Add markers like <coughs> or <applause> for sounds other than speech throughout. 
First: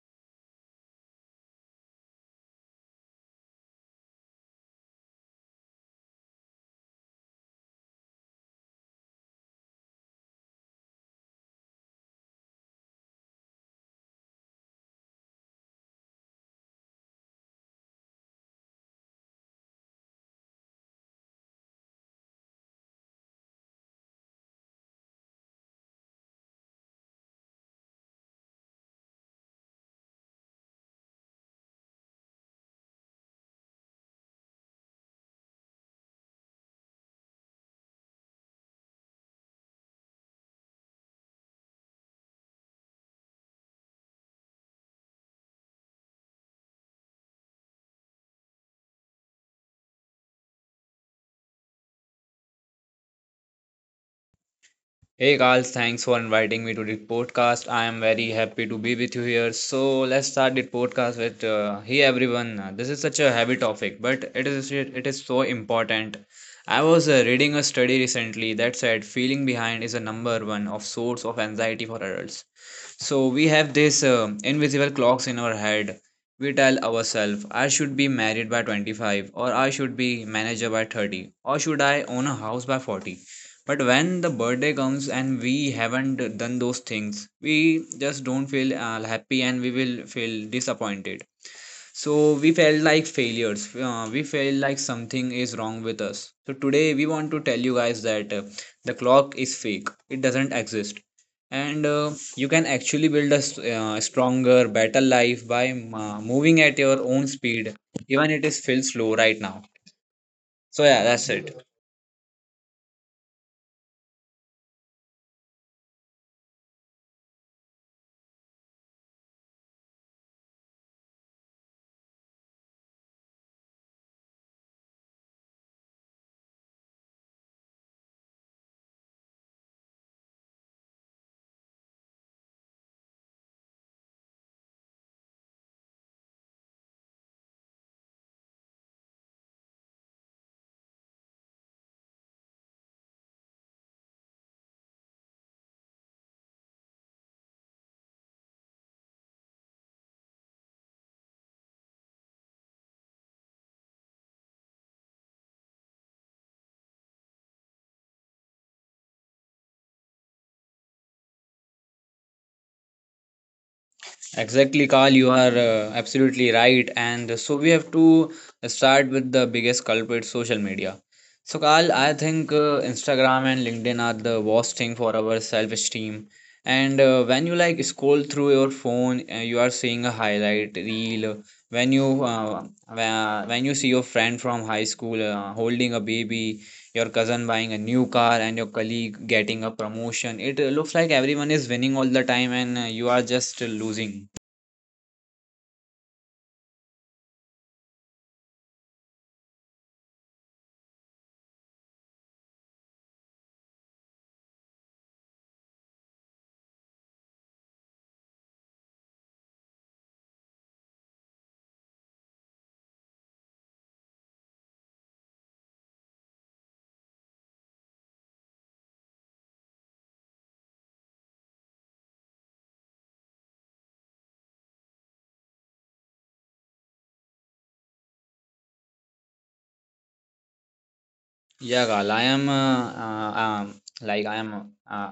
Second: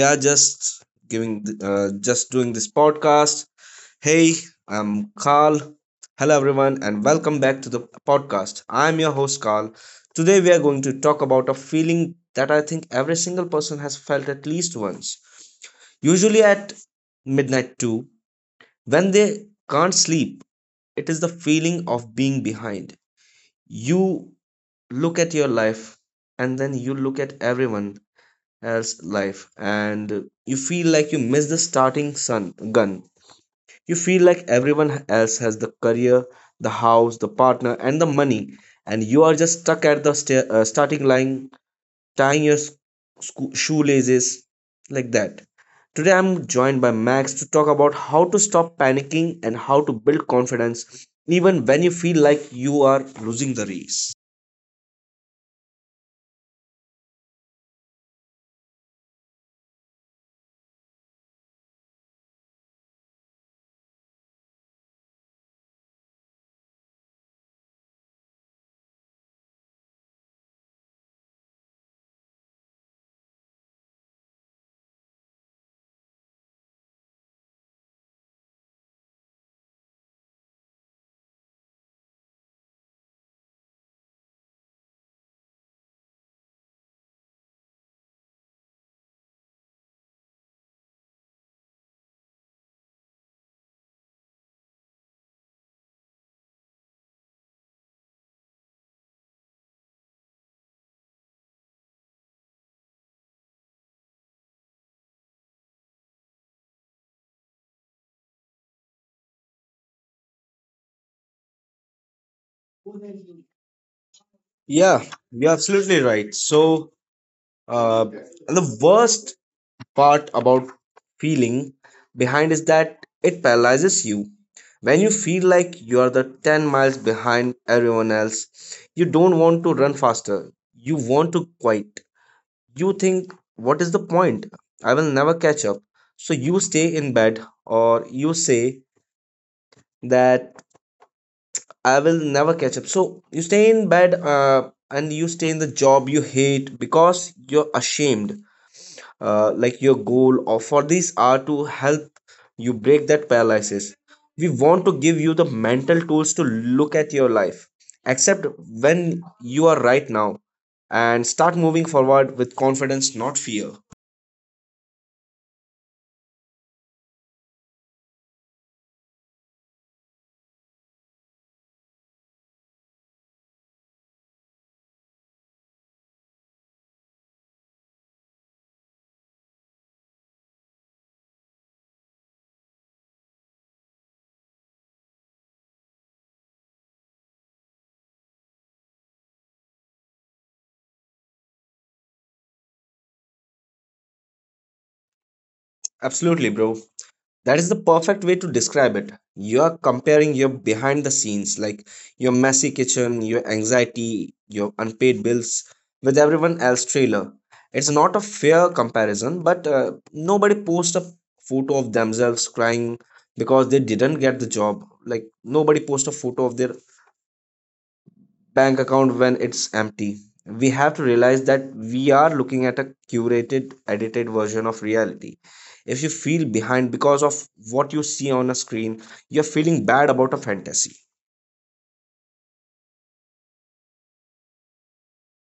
are just just doing this podcast. Hey, I'm Carl. Hello everyone, and welcome back to the podcast. I'm your host Carl. Today we are going to talk about a feeling that I think every single person has felt at least once. Usually at midnight too, when they can't sleep, it is the feeling of being behind. You look at your life, and then you look at everyone as life and you feel like you miss the starting sun gun, you feel like everyone else has the career, the house, the partner and the money, and you are just stuck at the starting line tying your shoelaces like that. Today I'm joined by Max to talk about how to stop panicking and how to build confidence even when you feel like you are losing the race. Hey guys, thanks for inviting me to this podcast. I am very happy to be with you here. So let's start this podcast with hey everyone. This is such a heavy topic, but it is so important. I was reading a study recently that said feeling behind is a number one of source of anxiety for adults. So we have this invisible clocks in our head. We tell ourselves, I should be married by 25, or I should be manager by 30, or should I own a house by 40? But when the birthday comes and we haven't done those things, we just don't feel happy, and we will feel disappointed. So we felt like failures. We felt like something is wrong with us. So today we want to tell you guys that the clock is fake, it doesn't exist. And You can actually build a stronger, better life by moving at your own speed, even it is feels slow right now. So yeah, that's it. Yeah, you're absolutely right. So uh, the worst part about feeling behind is that it paralyzes you. When you feel like you are the 10 miles behind everyone else, you don't want to run faster. You want to quit. You think, what is the point? I will never catch up. So you stay in bed, or you say that I will never catch up. So you stay in bed and you stay in the job you hate because you're ashamed. Like your goal or for these are to help you break that paralysis. We want to give you the mental tools to look at your life, accept when you are right now, and start moving forward with confidence, not fear. Exactly, Carl, you are absolutely right. And so we have to start with the biggest culprit, social media. So, Carl, I think Instagram and LinkedIn are the worst thing for our self-esteem. And when you like scroll through your phone, you are seeing a highlight reel. When you when you see your friend from high school holding a baby, your cousin buying a new car, and your colleague getting a promotion, it looks like everyone is winning all the time, and you are just losing. Absolutely, bro. That is the perfect way to describe it. You're comparing your behind the scenes, like your messy kitchen, your anxiety, your unpaid bills, with everyone else's trailer. It's not a fair comparison, but nobody posts a photo of themselves crying because they didn't get the job. Like nobody posts a photo of their bank account when it's empty. We have to realize that we are looking at a curated, edited version of reality. If you feel behind because of what you see on a screen, you're feeling bad about a fantasy. Yeah, Gal, I am like I am.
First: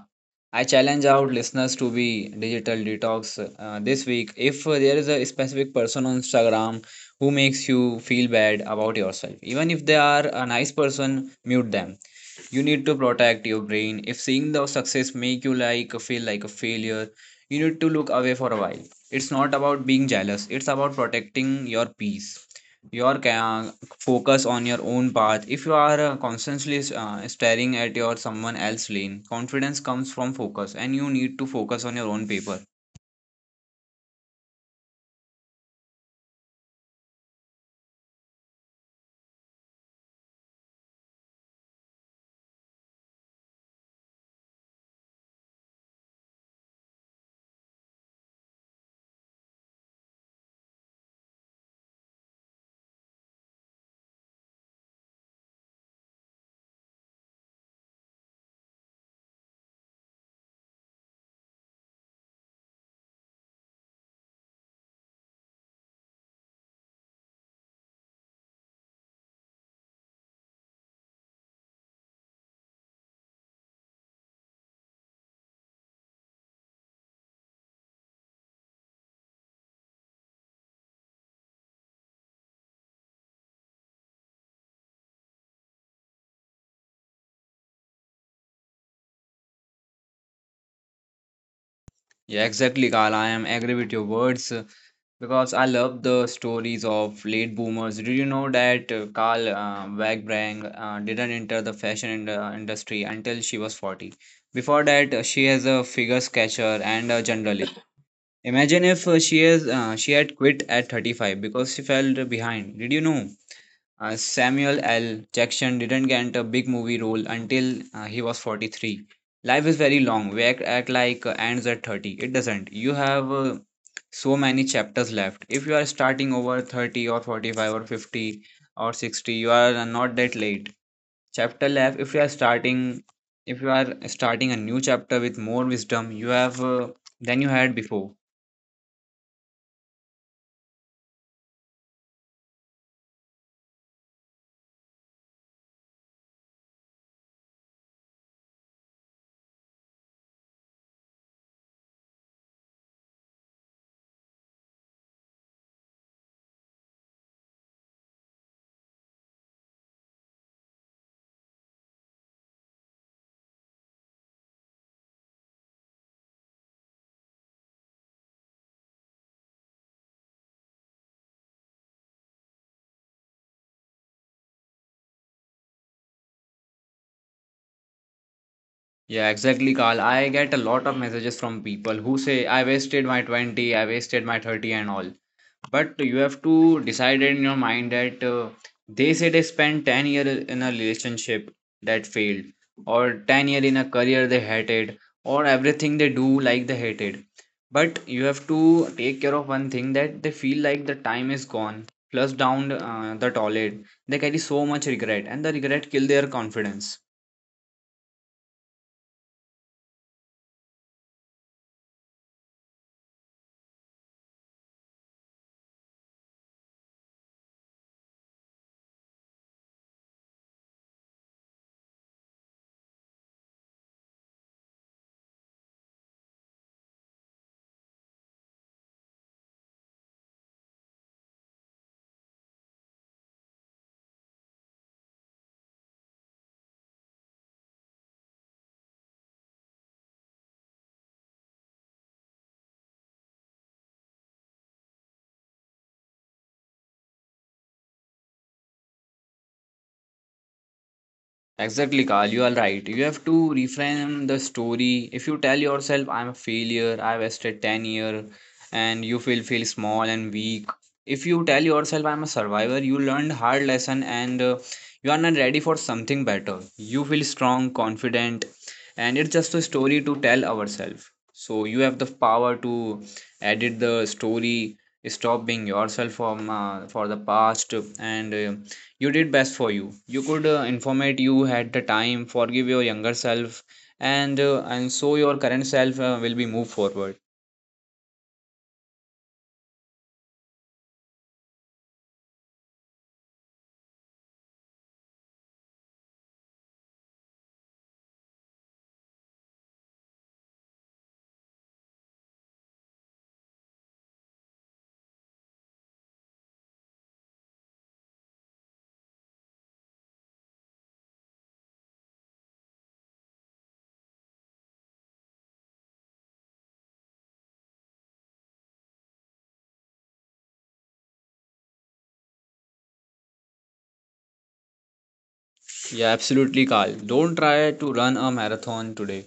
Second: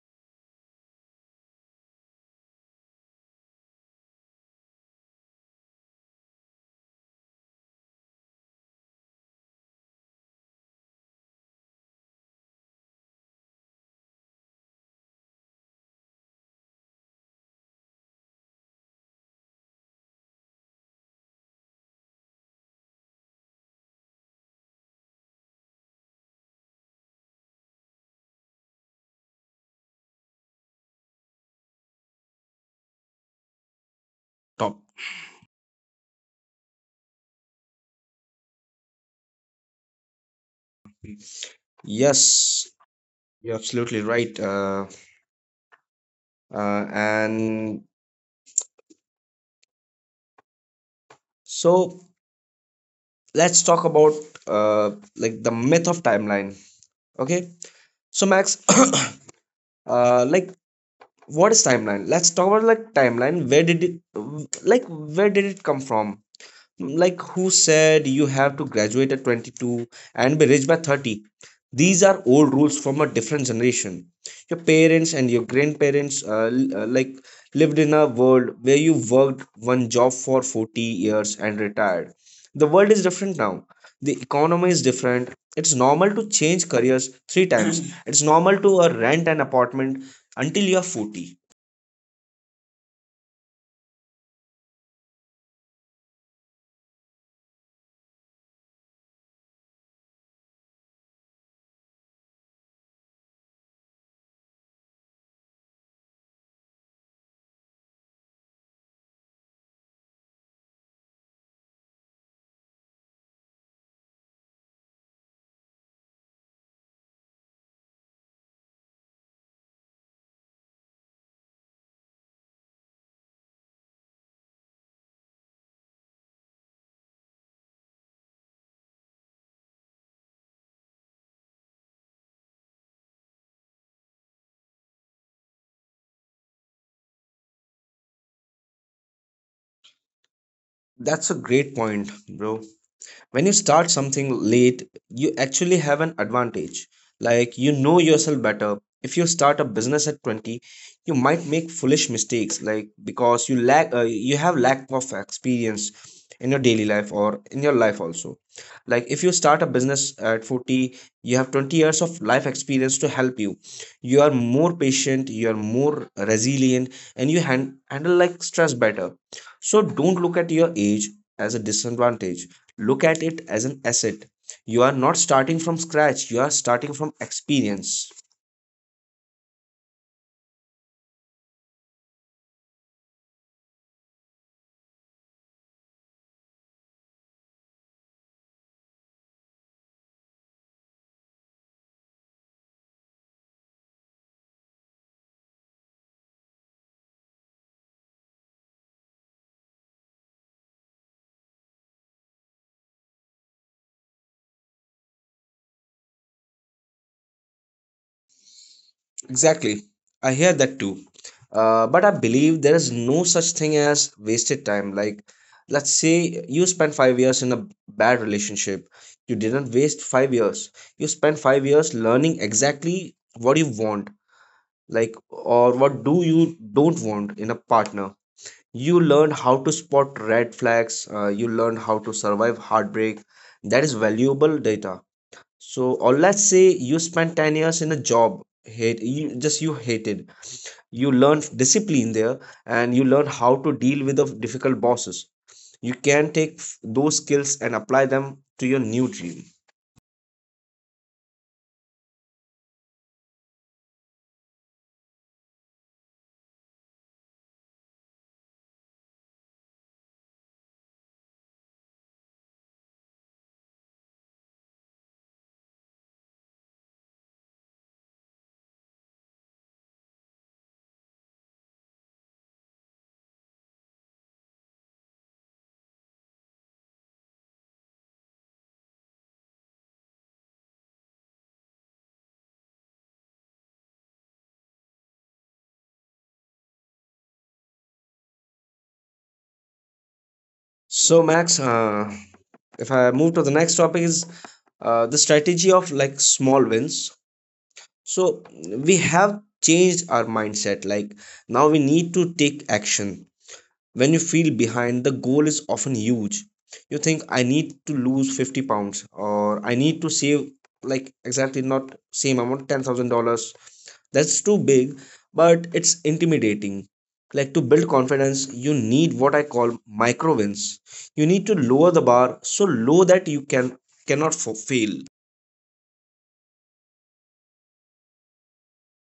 I challenge out listeners to be digital detox this week. If there is a specific person on Instagram who makes you feel bad about yourself, even if they are a nice person, mute them. You need to protect your brain. If seeing the success make you like feel like a failure, you need to look away for a while. It's not about being jealous, it's about protecting your peace. your ca- Focus on your own path. If you are constantly staring at your someone else lane, confidence comes from focus, and you need to focus on your own paper. Top. Yes, you're absolutely right. And so let's talk about uh, like the myth of timeline. Okay. So Max, <coughs> <clears throat> like what is timeline? Let's talk about like timeline. Where did it, like where did it come from, like who said you have to graduate at 22 and be rich by 30? These are old rules from a different generation. Your parents and your grandparents like lived in a world where you worked one job for 40 years and retired. The world is different now. The economy is different. It's normal to change careers three times. <clears throat> It's normal to rent an apartment until you're 40. Yeah, exactly, Carl. I am agree with your words because I love the stories of late boomers. Did you know that Carl Wagbrand didn't enter the fashion in industry until she was 40? Before that, she is a figure sketcher and a journalist. Imagine if she had quit at 35 because she felt behind. Did you know Samuel L. Jackson didn't get a big movie role until he was 43? Life is very long. We act like ends at 30. It doesn't. You have so many chapters left. If you are starting over 30 or 45 or 50 or 60, you are not that late. Chapter left. If you are starting a new chapter with more wisdom, you have than you had before. That's a great point, bro. When you start something late, you actually have an advantage. Like you know yourself better. If you start a business at 20, you might make foolish mistakes like because you have lack of experience in your daily life or in your life also. Like if you start a business at 40, you have 20 years of life experience to help you. You are more patient, you are more resilient, and you handle like stress better. So don't look at your age as a disadvantage, look at it as an asset. You are not starting from scratch, you are starting from experience. Yeah, exactly, Carl. I get a lot of messages from people who say, I wasted my 20, I wasted my 30, and all. But you have to decide in your mind that they say they spent 10 years in a relationship that failed, or 10 years in a career they hated, or everything they do like they hated. But you have to take care of one thing that they feel like the time is gone, plus down the toilet. They carry so much regret, and the regret kill their confidence. Exactly, I hear that too. But I believe there is no such thing as wasted time. Like let's say you spent 5 years in a bad relationship. You didn't waste 5 years, you spent 5 years learning exactly what you want, like, or what do you don't want in a partner. You learn how to spot red flags, you learn how to survive heartbreak. That is valuable data. So or let's say you spent 10 years in a job hate you just you hated. You learn discipline there, and you learn how to deal with the difficult bosses. You can take those skills and apply them to your new dream. Exactly, Carl. You are right. You have to reframe the story. If you tell yourself, I'm a failure, I wasted 10 years, and you feel small and weak. If you tell yourself, I'm a survivor, you learned hard lesson, and you are not ready for something better. You feel strong, confident, and it's just a story to tell ourselves. So you have the power to edit the story, stop being yourself from for the past, and you did best for you. You could informate you had the time. Forgive your younger self, and and so your current self will be moved forward. So Max, if I move to the next topic is the strategy of like small wins. So we have changed our mindset. Like now we need to take action. When you feel behind, the goal is often huge. You think I need to lose 50 pounds, or I need to save like exactly not same amount $10,000. That's too big, but it's intimidating. Like to build confidence you need what I call micro wins. You need to lower the bar so low that you can cannot fail. Yeah, absolutely, Carl. Don't try to run a marathon today.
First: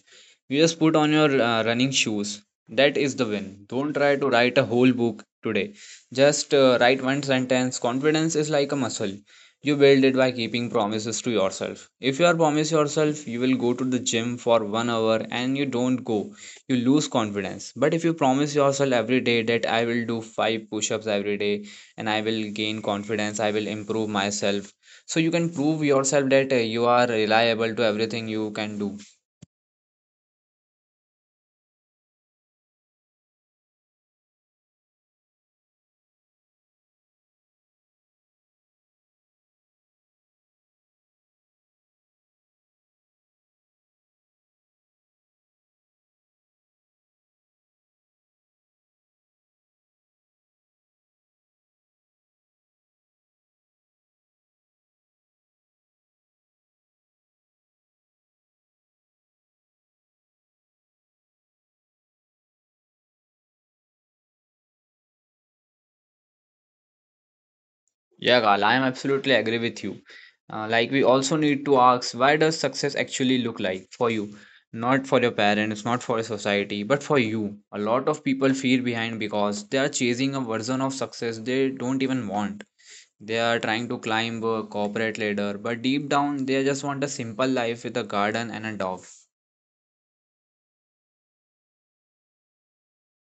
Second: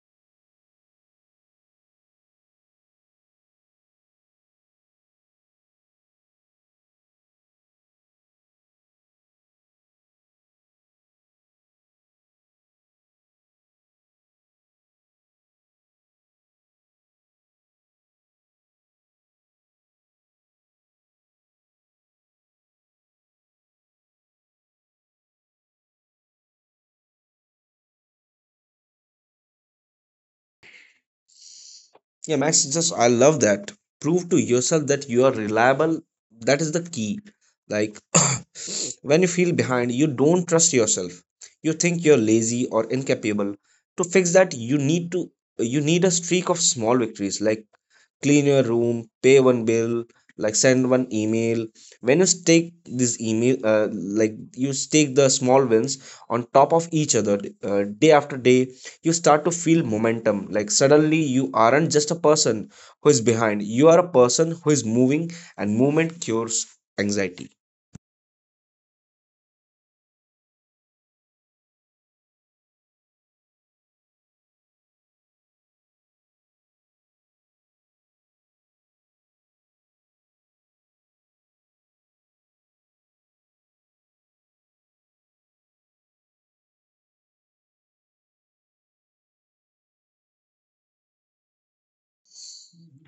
You just put on your running shoes. That is the win. Don't try to write a whole book today. Just write one sentence. Confidence is like a muscle. You build it by keeping promises to yourself. If you are promise yourself you will go to the gym for 1 hour and you don't go, you lose confidence. But if you promise yourself every day that I will do 5 push ups every day, and I will gain confidence, I will improve myself, so you can prove yourself that you are reliable to everything you can do. Yeah, Max, just I love that. Prove to yourself that you are reliable. That is the key. Like <coughs> <clears throat> when you feel behind, you don't trust yourself. You think you're lazy or incapable. To fix that, you need a streak of small victories. Like clean your room, pay one bill, like send one email. When you stake this email, like you stake the small wins on top of each other day after day, you start to feel momentum. Like suddenly you aren't just a person who is behind, you are a person who is moving, and movement cures anxiety. Yeah, Gal, I am absolutely agree with you. Like we also need to ask, why does success actually look like for you? Not for your parents, not for society, but for you. A lot of people feel behind because they are chasing a version of success they don't even want. They are trying to climb a corporate ladder, but deep down they just want a simple life with a garden and a dog.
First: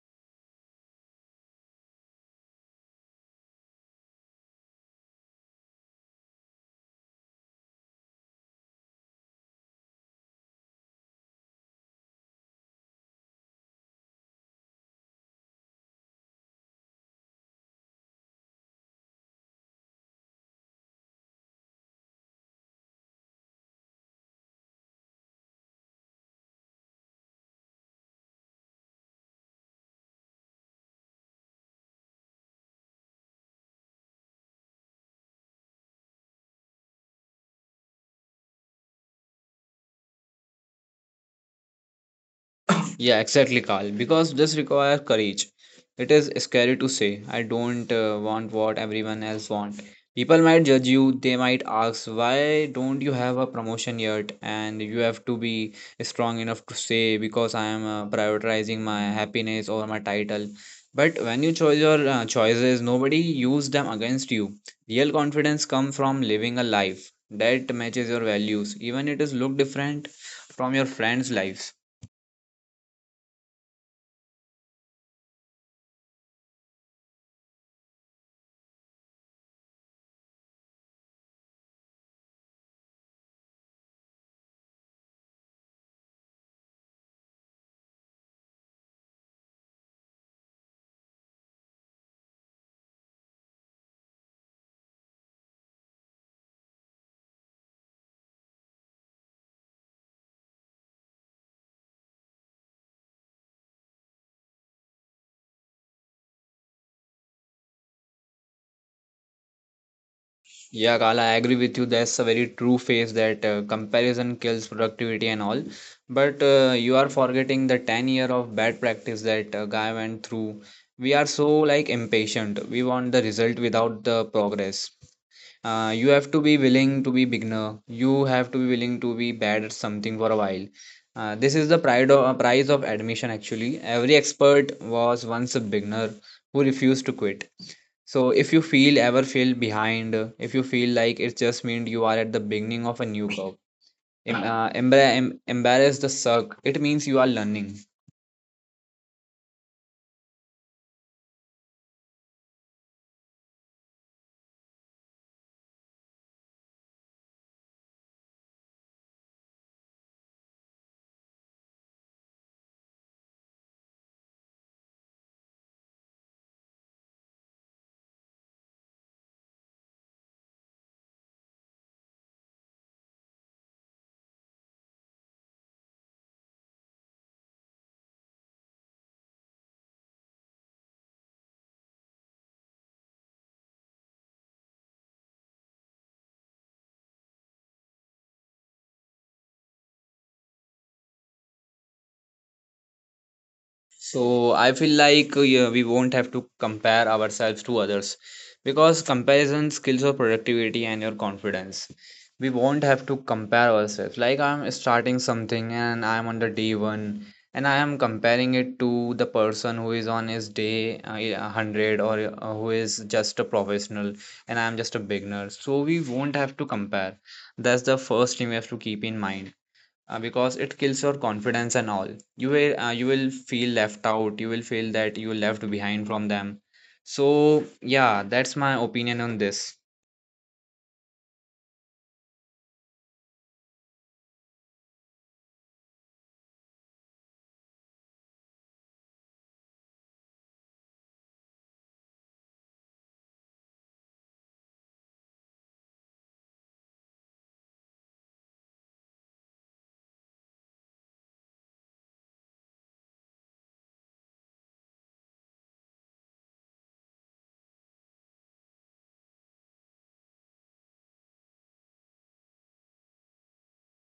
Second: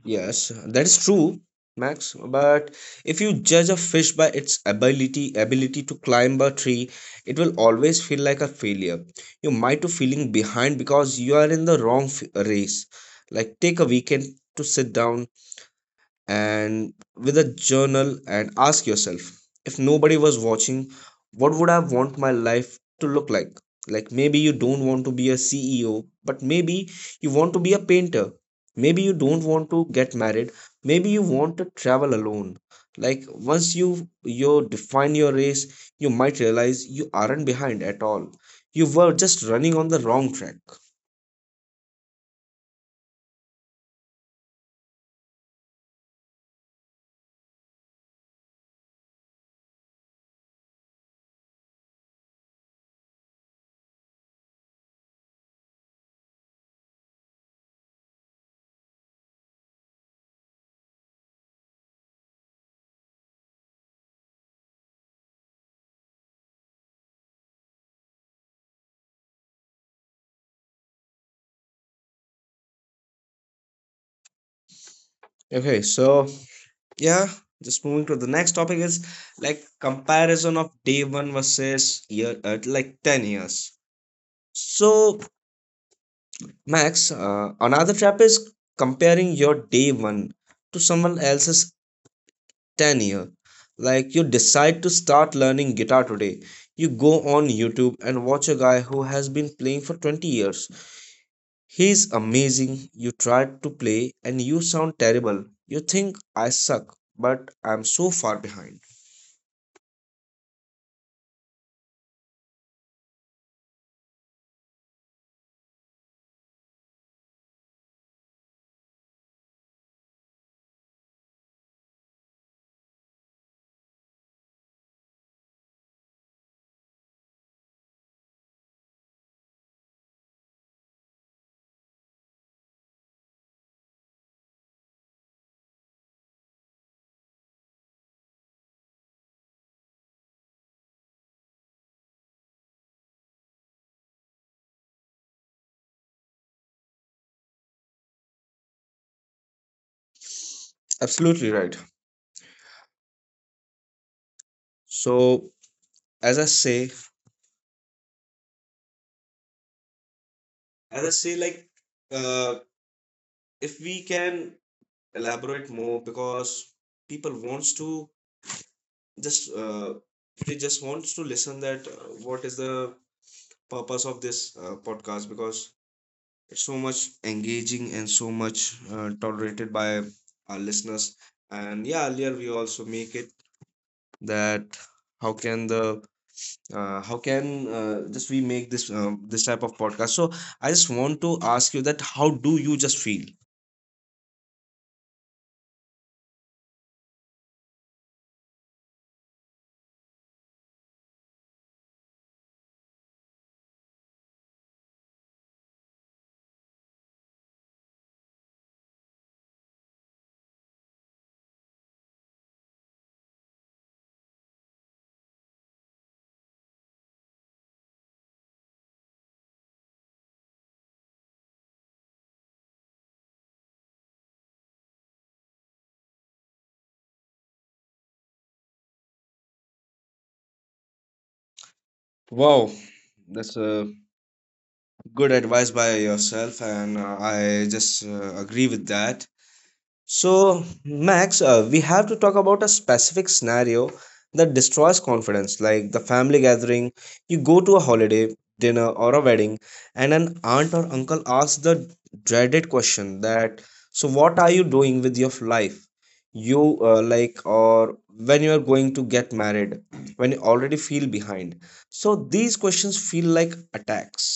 Yes, that is true, Max. But if you judge a fish by its ability to climb a tree, it will always feel like a failure. You might be feeling behind because you are in the wrong race. Like take a weekend to sit down, and with a journal and ask yourself, if nobody was watching, what would I want my life to look like? Like maybe you don't want to be a CEO, but maybe you want to be a painter. Maybe you don't want to get married, maybe you want to travel alone. Like once you define your race, you might realize you aren't behind at all, you were just running on the wrong track. Yeah, exactly, Carl. Because this requires courage. It is scary to say, I don't want what everyone else want. People might judge you, they might ask, why don't you have a promotion yet? And you have to be strong enough to say, because I am prioritizing my happiness over my title. But when you choose your choices, nobody use them against you. Real confidence comes from living a life that matches your values, even it is look different from your friends' lives. Okay, so yeah, just moving to the next topic is like comparison of day one versus year, like 10 years. So Max, another trap is comparing your day one to someone else's 10 year. Like you decide to start learning guitar today, you go on YouTube and watch a guy who has been playing for 20 years. He's amazing. You try to play and you sound terrible. You think I suck, but I'm so far behind. Yeah, Kala, I agree with you. That's a very true phase that comparison kills productivity and all. But you are forgetting the 10 year of bad practice that guy went through. We are so like impatient. We want the result without the progress. You have to be willing to be beginner. You have to be willing to be bad at something for a while. This is the pride of, price of admission actually. Every expert was once a beginner who refused to quit. So if you feel ever feel behind, if you feel like it just means you are at the beginning of a new curve, embrace the suck. It means you are learning. Absolutely right. So as I say, as I say, like uh, if we can elaborate more because people wants to just they just wants to listen that what is the purpose of this podcast, because it's so much engaging and so much tolerated by our listeners. And yeah, earlier we also make it that how can the how can just we make this this type of podcast. So I just want to ask you that how do you just feel? So I feel like yeah, we won't have to compare ourselves to others because comparison kills your productivity and your confidence. We won't have to compare ourselves. Like I'm starting something and I'm on the day one, and I am comparing it to the person who is on his day yeah, 100, or who is just a professional, and I'm just a beginner. So we won't have to compare. That's the first thing we have to keep in mind because it kills your confidence and all. You will feel left out, you will feel that you left behind from them. So yeah, that's my opinion on this. Wow, that's a good advice by yourself, and I just agree with that. So, Max, we have to talk about a specific scenario that destroys confidence, like the family gathering. You go to a holiday dinner or a wedding, and an aunt or uncle asks the dreaded question that, "So, what are you doing with your life? You like, or when you are going to get married, when you already feel behind." So, these questions feel like attacks.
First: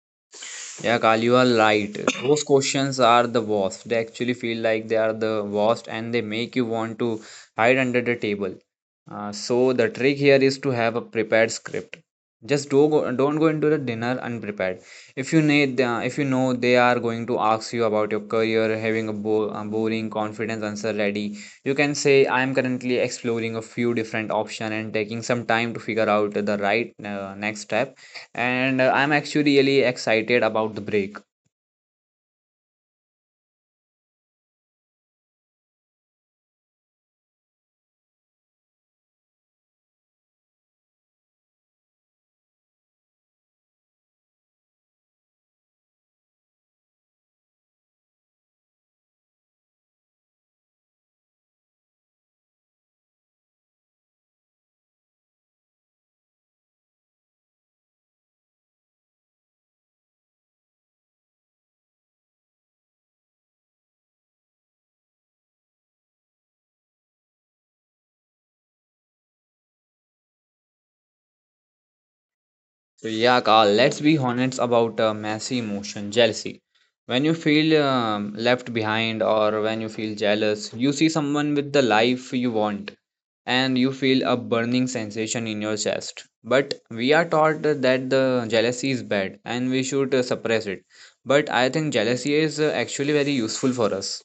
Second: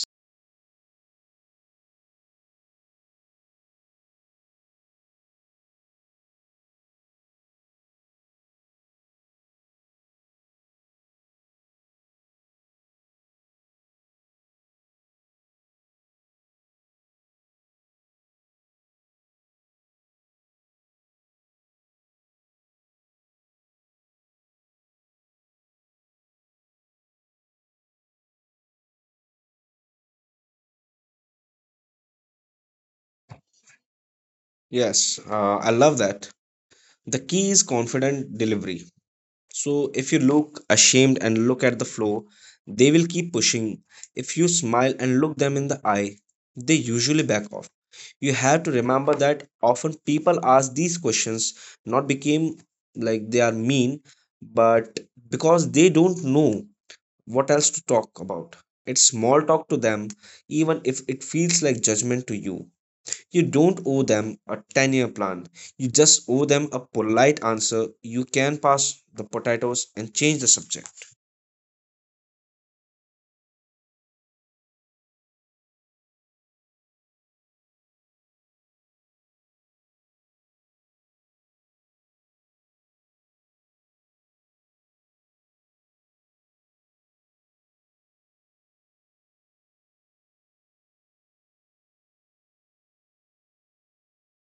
Yeah, Kal, you are right, those questions are the worst. They actually feel like they are the worst, and they make you want to hide under the table. So the trick here is to have a prepared script. Don't go into the dinner unprepared. If you need, if you know they are going to ask you about your career, having a, a boring confidence answer ready, you can say, "I am currently exploring a few different options and taking some time to figure out the right next step." And I'm actually really excited about the break. Yes, I love that. The key is confident delivery. So if you look ashamed and look at the floor, they will keep pushing. If you smile and look them in the eye, they usually back off. You have to remember that often people ask these questions not became like they are mean, but because they don't know what else to talk about. It's small talk to them, even if it feels like judgment to you. You don't owe them a 10-year plan. You just owe them a polite answer. You can pass the potatoes and change the subject. So yeah, Carl, let's be honest about messy emotion, jealousy. When you feel left behind, or when you feel jealous, you see someone with the life you want, and you feel a burning sensation in your chest. But we are taught that the jealousy is bad and we should suppress it. But I think jealousy is actually very useful for us.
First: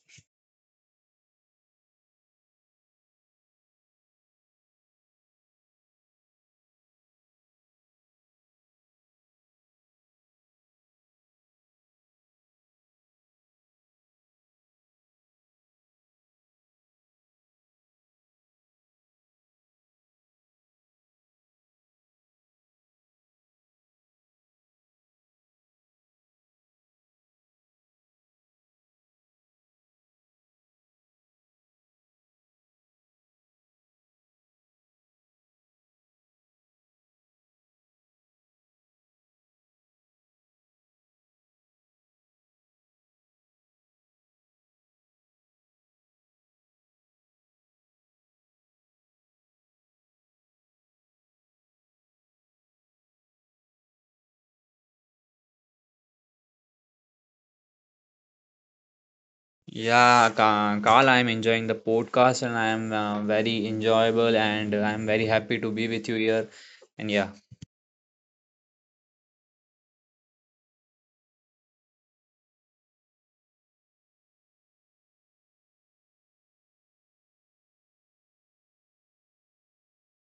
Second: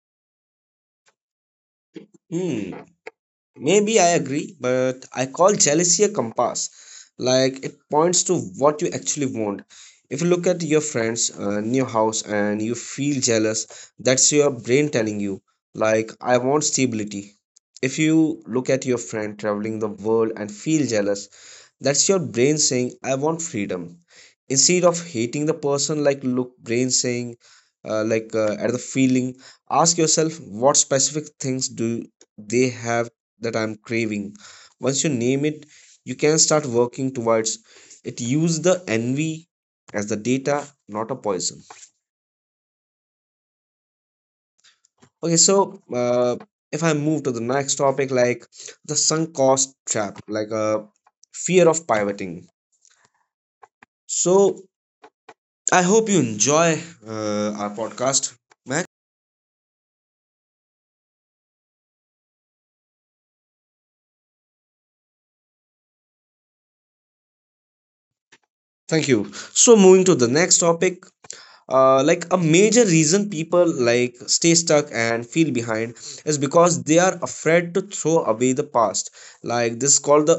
Hmm, maybe I agree, but I call jealousy a compass. Like it points to what you actually want. If you look at your friends' new house and you feel jealous, that's your brain telling you, like, I want stability. If you look at your friend traveling the world and feel jealous, that's your brain saying, I want freedom. Instead of hating the person, like look, brain saying, at the feeling, ask yourself, what specific things do they have that I'm craving? Once you name it, you can start working towards it. Use the envy as the data, not a poison. Okay, so if I move to the next topic, like the sunk cost trap, like a fear of pivoting. So I hope you enjoy our podcast, Mac. Yeah, Carl, I'm enjoying the podcast, and I'm very enjoyable, and I'm very happy to be with you here. And yeah. Thank you. So, moving to the next topic, like a major reason people stay stuck and feel behind is because they are afraid to throw away the past. Like this is called the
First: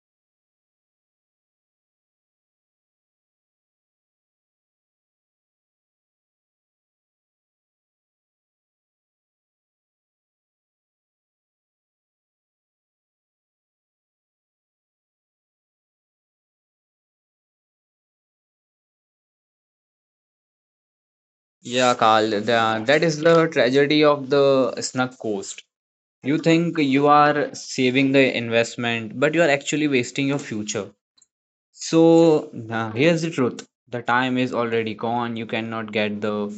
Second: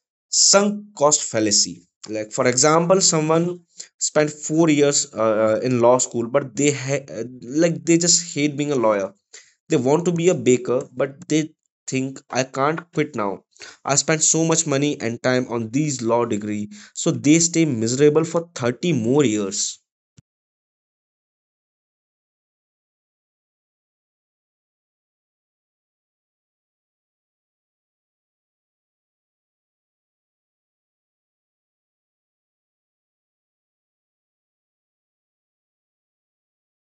<clears throat> sunk cost fallacy. Like for example, someone spent 4 years in law school, but they ha- like they just hate being a lawyer. They want to be a baker, but they think, "I can't quit now. I spent so much money and time on these law degree," so they stay miserable for 30 more years. Yeah, Carl, that is the tragedy of the snug cost. You think you are saving the investment, but you are actually wasting your future. So here's the truth: the time is already gone. You cannot get the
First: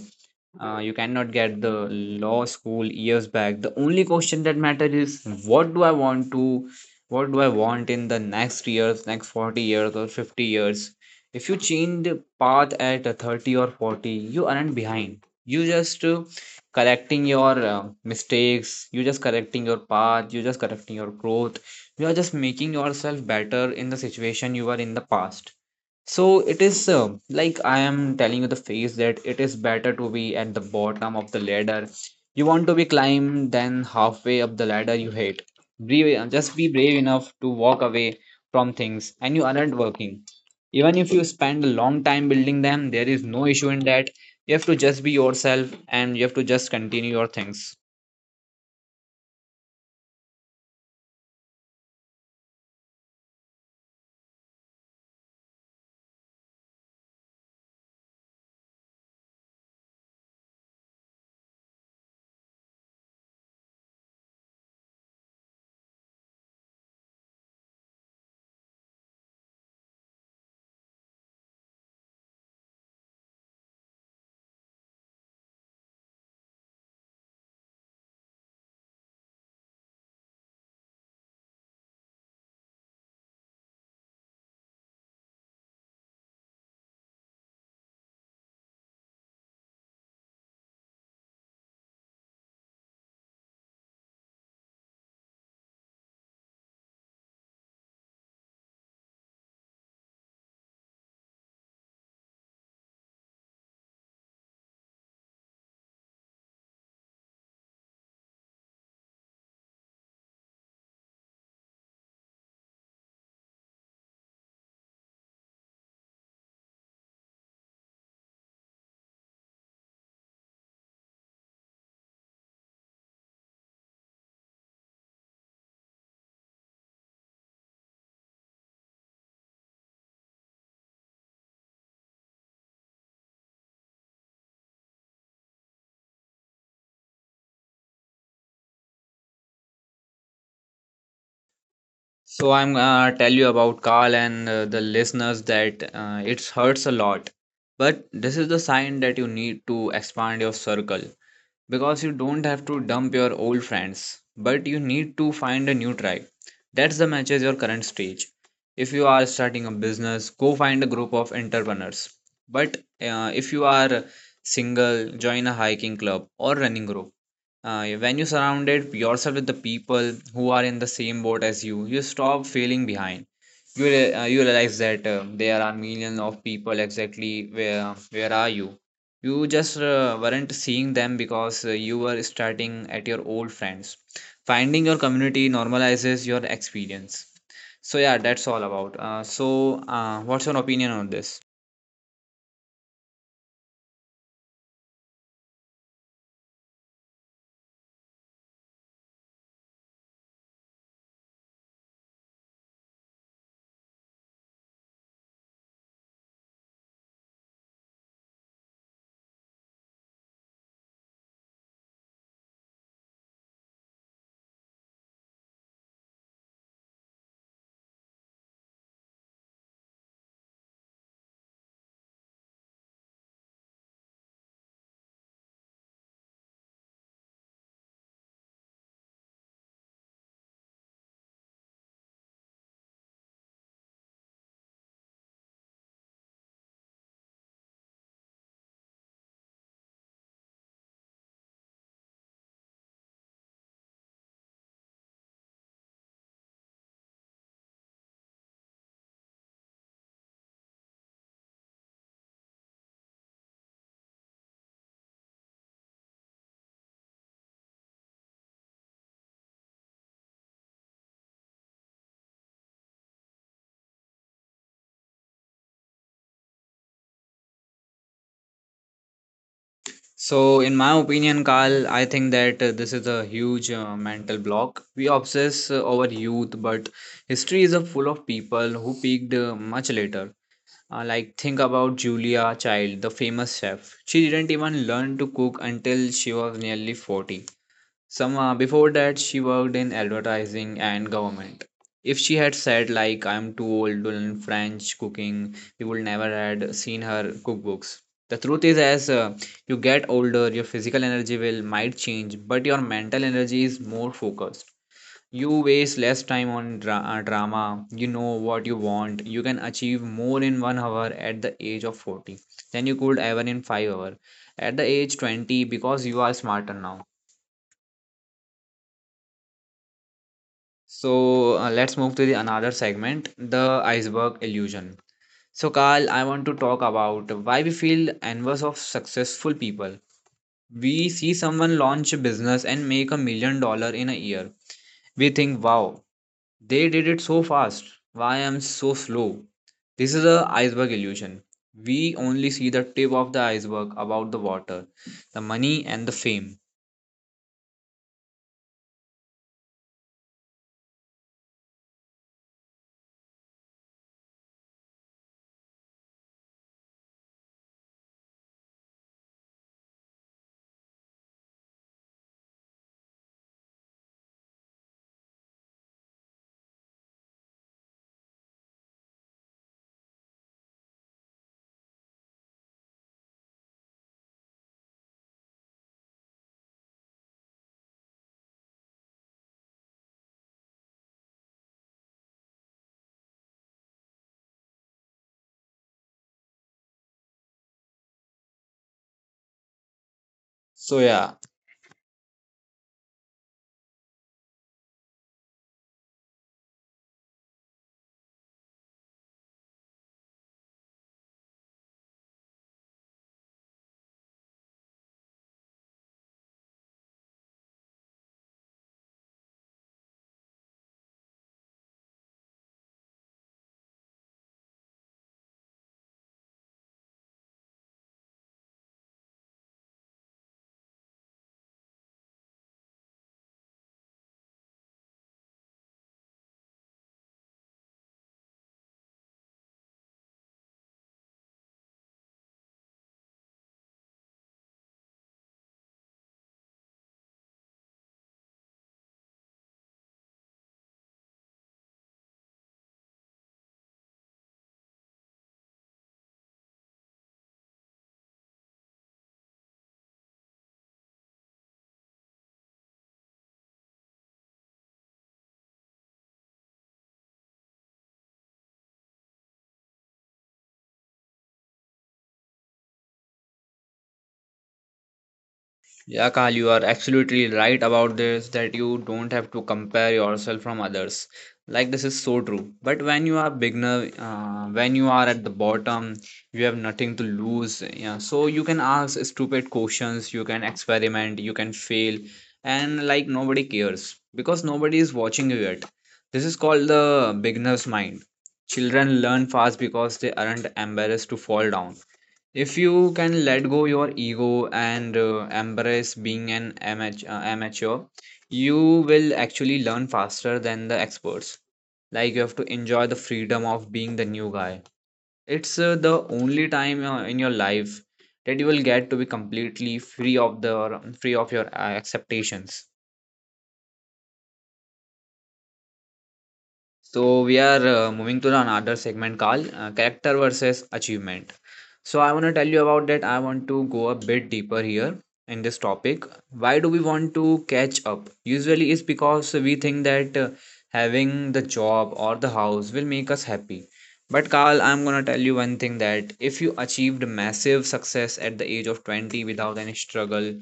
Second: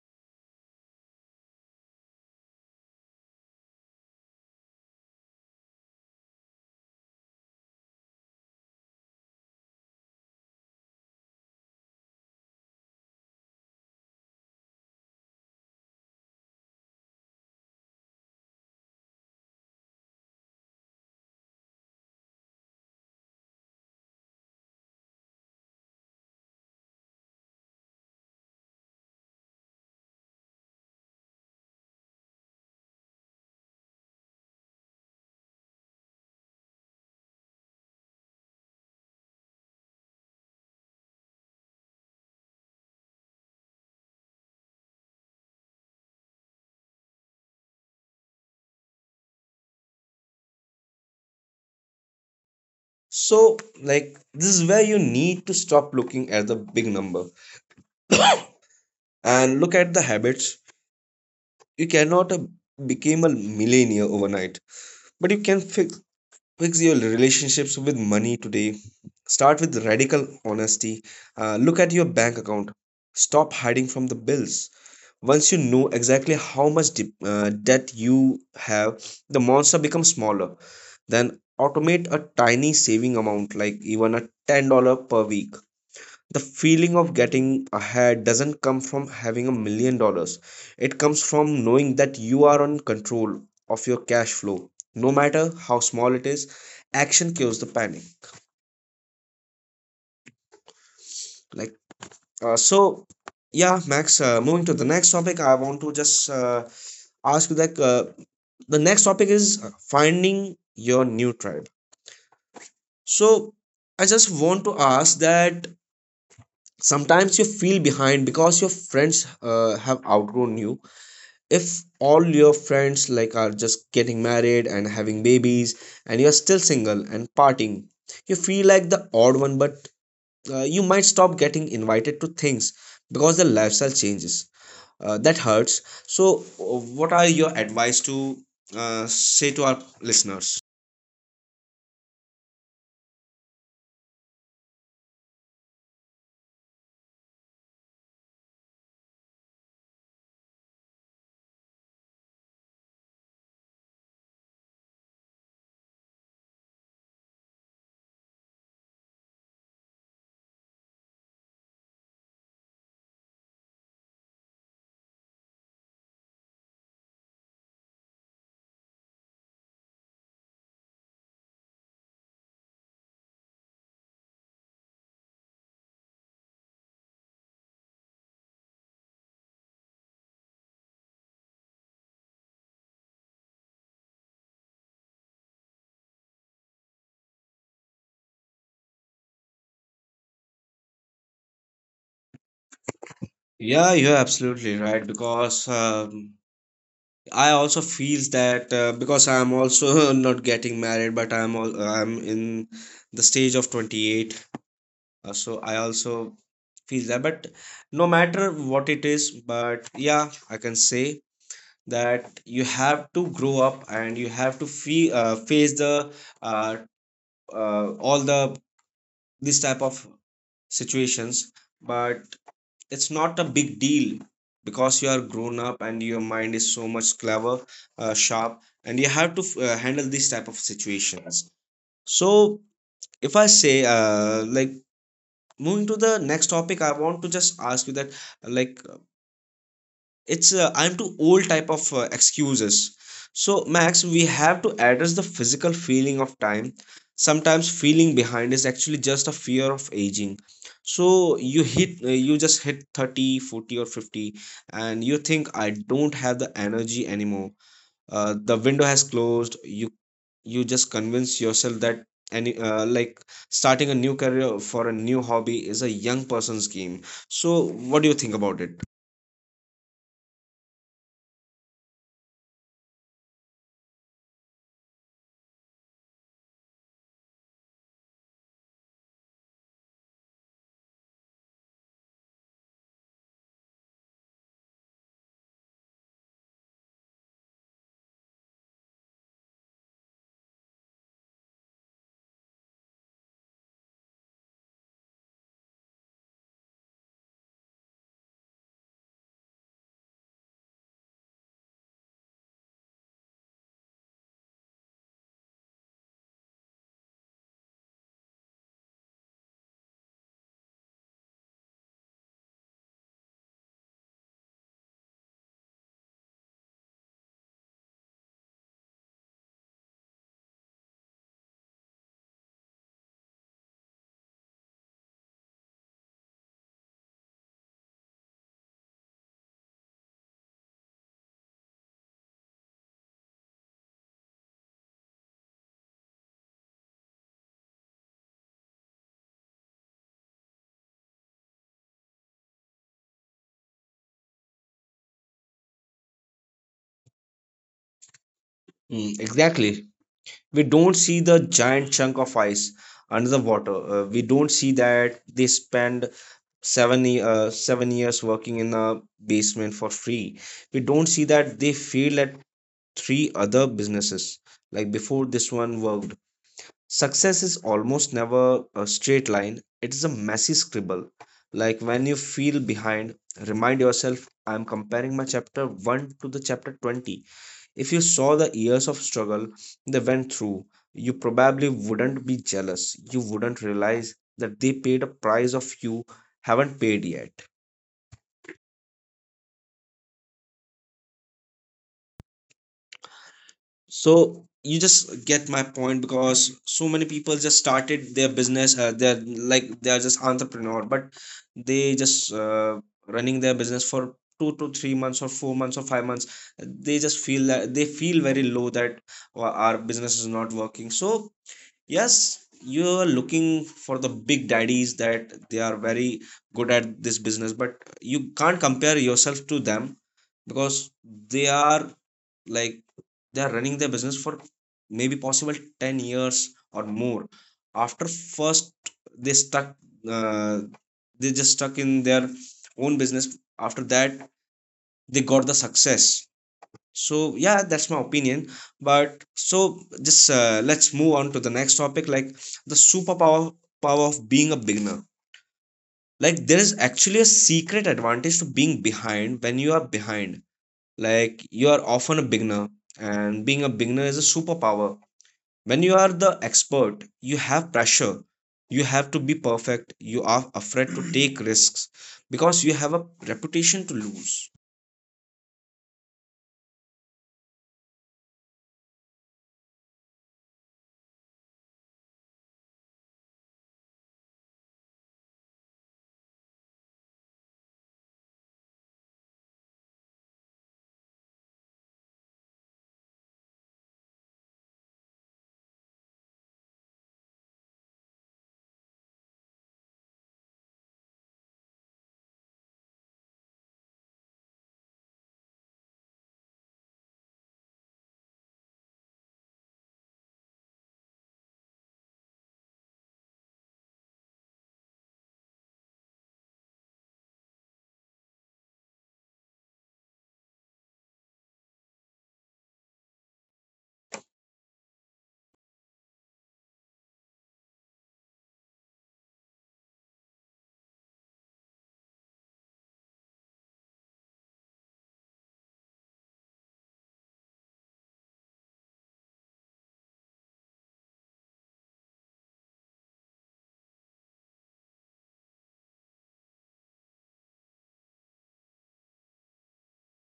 uh, You cannot get the law school years back. The only question that matters is what do I want in the next years, next 40 years or 50 years. If you change the path at 30 or 40, you aren't behind. You just correcting your mistakes. You just correcting your path. You just correcting your growth. You are just making yourself better in the situation you were in the past. So it is like I am telling you the phase that it is better to be at the bottom of the ladder you want to be climbed than halfway up the ladder you hate. Brave, just be brave enough to walk away from things and you aren't working even if you spend a long time building them. There is no issue in that. You have to just be yourself and you have to just continue your things. So, like this is where you need to stop looking at the big number and look at the habits. You cannot become a millionaire overnight, but you can fix your relationships with money today. Start with radical honesty. Look at your bank account. Stop hiding from the bills. Once you know exactly how much debt you have, the monster becomes smaller. Then automate a tiny saving amount, like even a $10 per week. The feeling of getting ahead doesn't come from having $1 million. It comes from knowing that you are on control of your cash flow, no matter how small it is. Action kills the panic. Like uh, so, yeah, Max, moving to the next topic, I want to just ask you that, the next topic is finding your new tribe. So I just want to ask that sometimes you feel behind because your friends have outgrown you. If all your friends are just getting married and having babies, and you're still single and partying, you feel like the odd one. But you might stop getting invited to things because the lifestyle changes. That hurts. So, what are your advice to say to our listeners? So I'm gonna tell you about Carl and the listeners that it hurts a lot, but this is the sign that you need to expand your circle because you don't have to dump your old friends, but you need to find a new tribe. That's the matches your current stage. If you are starting a business, go find a group of entrepreneurs. But if you are single, join a hiking club or running group. When you surrounded yourself with the people who are in the same boat as you, you stop feeling behind. You realize that there are millions of people exactly where are you? You just weren't seeing them because you were starting at your old friends. Finding your community normalizes your experience. So yeah, that's all about. So what's your opinion on this? Yeah, you're absolutely right because I also feels that, because I'm also <laughs> not getting married, but I'm in the stage of 28, so I also feel that. But no matter what it is, but yeah, I can say that you have to grow up and you have to feel face the uh, all the this type of situations. But it's not a big deal because you are grown up and your mind is so much clever, sharp, and you have to handle these type of situations. So, if I say, moving to the next topic, I want to just ask you that, it's, I'm too old type of excuses. So, Max, we have to address the physical feeling of time. Sometimes feeling behind is actually just a fear of aging. So you just hit 30, 40, or 50, and you think, "I don't have the energy anymore. The window has closed." you just convince yourself that any, starting a new career for a new hobby is a young person's game. So what do you think about it? So, in my opinion, Carl, I think that this is a huge mental block. We obsess over youth, but history is full of people who peaked much later. Like, think about Julia Child, the famous chef. She didn't even learn to cook until she was nearly 40. Some Before that she worked in advertising and government. If she had said like I'm too old to learn French cooking, we would never had seen her cookbooks. The truth is, as you get older, your physical energy will might change, but your mental energy is more focused. You waste less time on drama. You know what you want. You can achieve more in 1 hour at the age of 40 than you could ever in 5 hours at the age 20 because you are smarter now. So let's move to the another segment, the iceberg illusion. So Carl, I want to talk about why we feel envious of successful people. We see someone launch a business and make $1 million in a year. We think, wow, they did it so fast. Why I'm so slow? This is the iceberg illusion. We only see the tip of the iceberg about the water, the money and the fame. Mm, exactly, we don't see the giant chunk of ice under the water. We don't see that they spend seven 7 years working in a basement for free. We don't see that they failed at three other businesses before this one worked. Success is almost never a straight line. It is a messy scribble. Like when you feel behind, remind yourself, "I'm comparing my chapter 1 to the chapter 20." If you saw the years of struggle they went through, you probably wouldn't be jealous. You wouldn't realize that they paid a price of you haven't paid yet. So yeah. So you just get my point, because so many people just started their business. They are just entrepreneur, but they just running their business for 2 to 3 months or 4 months or 5 months. They just feel that they feel very low that, our business is not working." So yes, you're looking for the big daddies that they are very good at this business, but you can't compare yourself to them because they are, like they are running their business for maybe possible 10 years or more. After first they stuck, uh, they just stuck in their own business. After that, they got the success. So yeah, that's my opinion. But so, just let's move on to the next topic, like the superpower power of being a beginner. Like there is actually a secret advantage to being behind. When you are behind, you are often a beginner, and being a beginner is a superpower. When you are the expert, you have pressure. You have to be perfect. You are afraid to take risks because you have a reputation to lose. Yeah, Kal, you are absolutely right about this that you don't have to compare yourself from others. Like this is so true. But when you are beginner, when you are at the bottom, you have nothing to lose. Yeah, so you can ask stupid questions, you can experiment, you can fail, and like nobody cares because nobody is watching you yet. This is called the beginner's mind. Children learn fast because they aren't embarrassed to fall down if you can let go your ego and embrace being an amateur, you will actually learn faster than the experts. Like you have to enjoy the freedom of being the new guy. It's the only time in your life that you will get to be completely free of the free of your expectations. So we are moving to the another segment called character versus achievement. So I want to tell you about that. I want to go a bit deeper here in this topic. Why do we want to catch up? Usually it's because we think that having the job or the house will make us happy. But Carl, I'm gonna tell you one thing that if you achieved massive success at the age of 20 without any struggle,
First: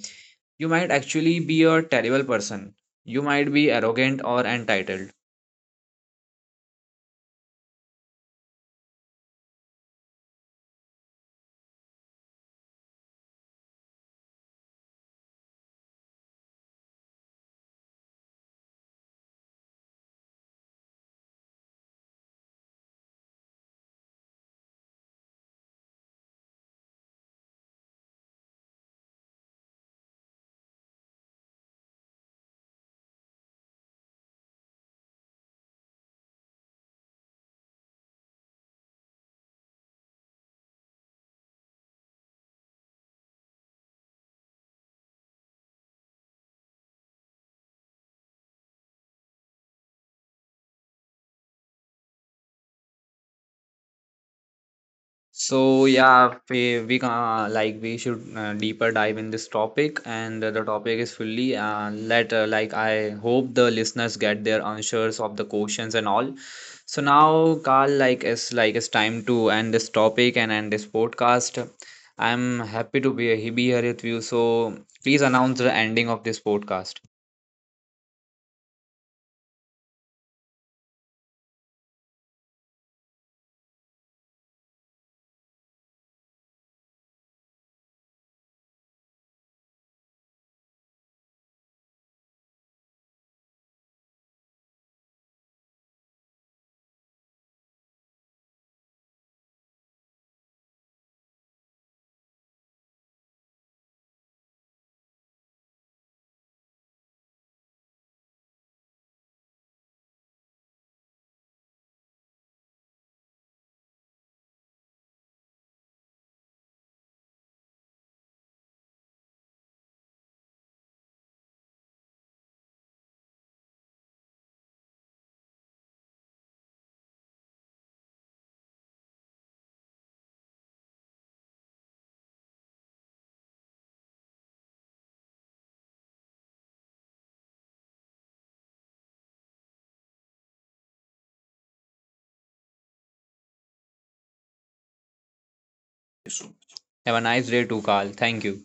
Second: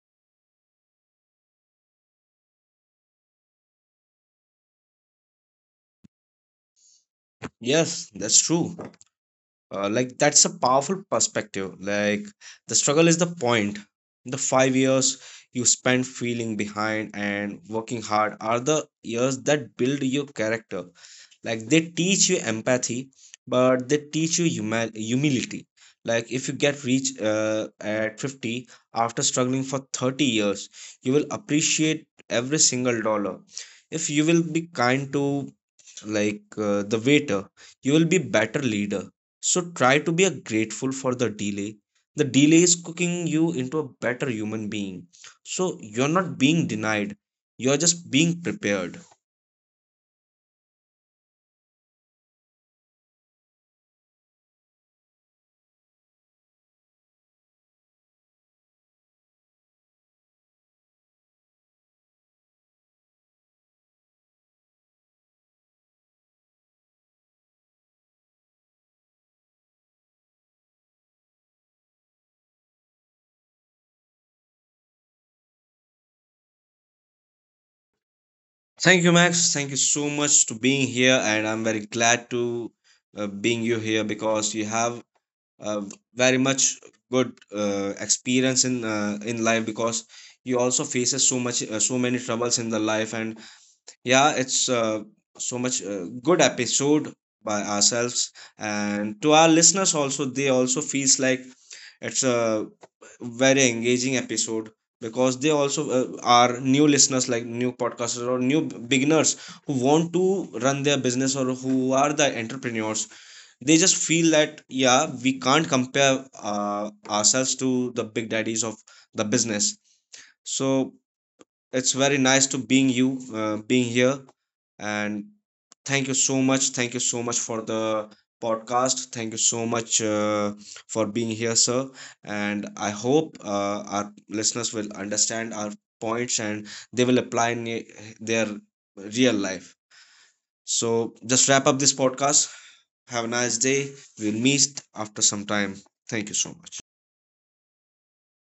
you might actually be a terrible person. You might be arrogant or entitled. Yes, that's true. That's a powerful perspective. Like the struggle is the point. The 5 years you spend feeling behind and working hard are the years that build your character. Like they teach you empathy, but they teach you humility. Like if you get rich at 50, after struggling for 30 years, you will appreciate every single dollar. If you will be kind to, the waiter, you will be better leader. So try to be a grateful for the delay. The delay is cooking you into a better human being. So you're not being denied, you're just being prepared. So yeah, we can like we should deeper dive in this topic, and the topic is fully let like I hope the listeners get their answers of the questions and all. So now, Carl, it's time to end this topic and end this podcast. I'm happy to be here with you. So please announce the ending of this podcast. Thank you, Max. Thank you so much to being here, and I'm very glad to being you here because you have uh, very much good experience in life, because you also faces so many troubles in the life. And yeah, it's so much good episode by ourselves, and to our listeners also, they also feels like it's a very engaging episode, because they also are new listeners, like new podcasters or new beginners who want to run their business, or who are the entrepreneurs. They just feel that, yeah, we can't compare ourselves to the big daddies of the business. So, it's very nice to being you, being here, and thank you so much. Thank you so much for the podcast. Thank you so much for being here, sir. And I hope our listeners will understand our points, and they will apply in their real life. So just wrap up this podcast. Have a nice day. We'll meet after some time. Thank you so much. Have a nice day too, Carl. Thank you.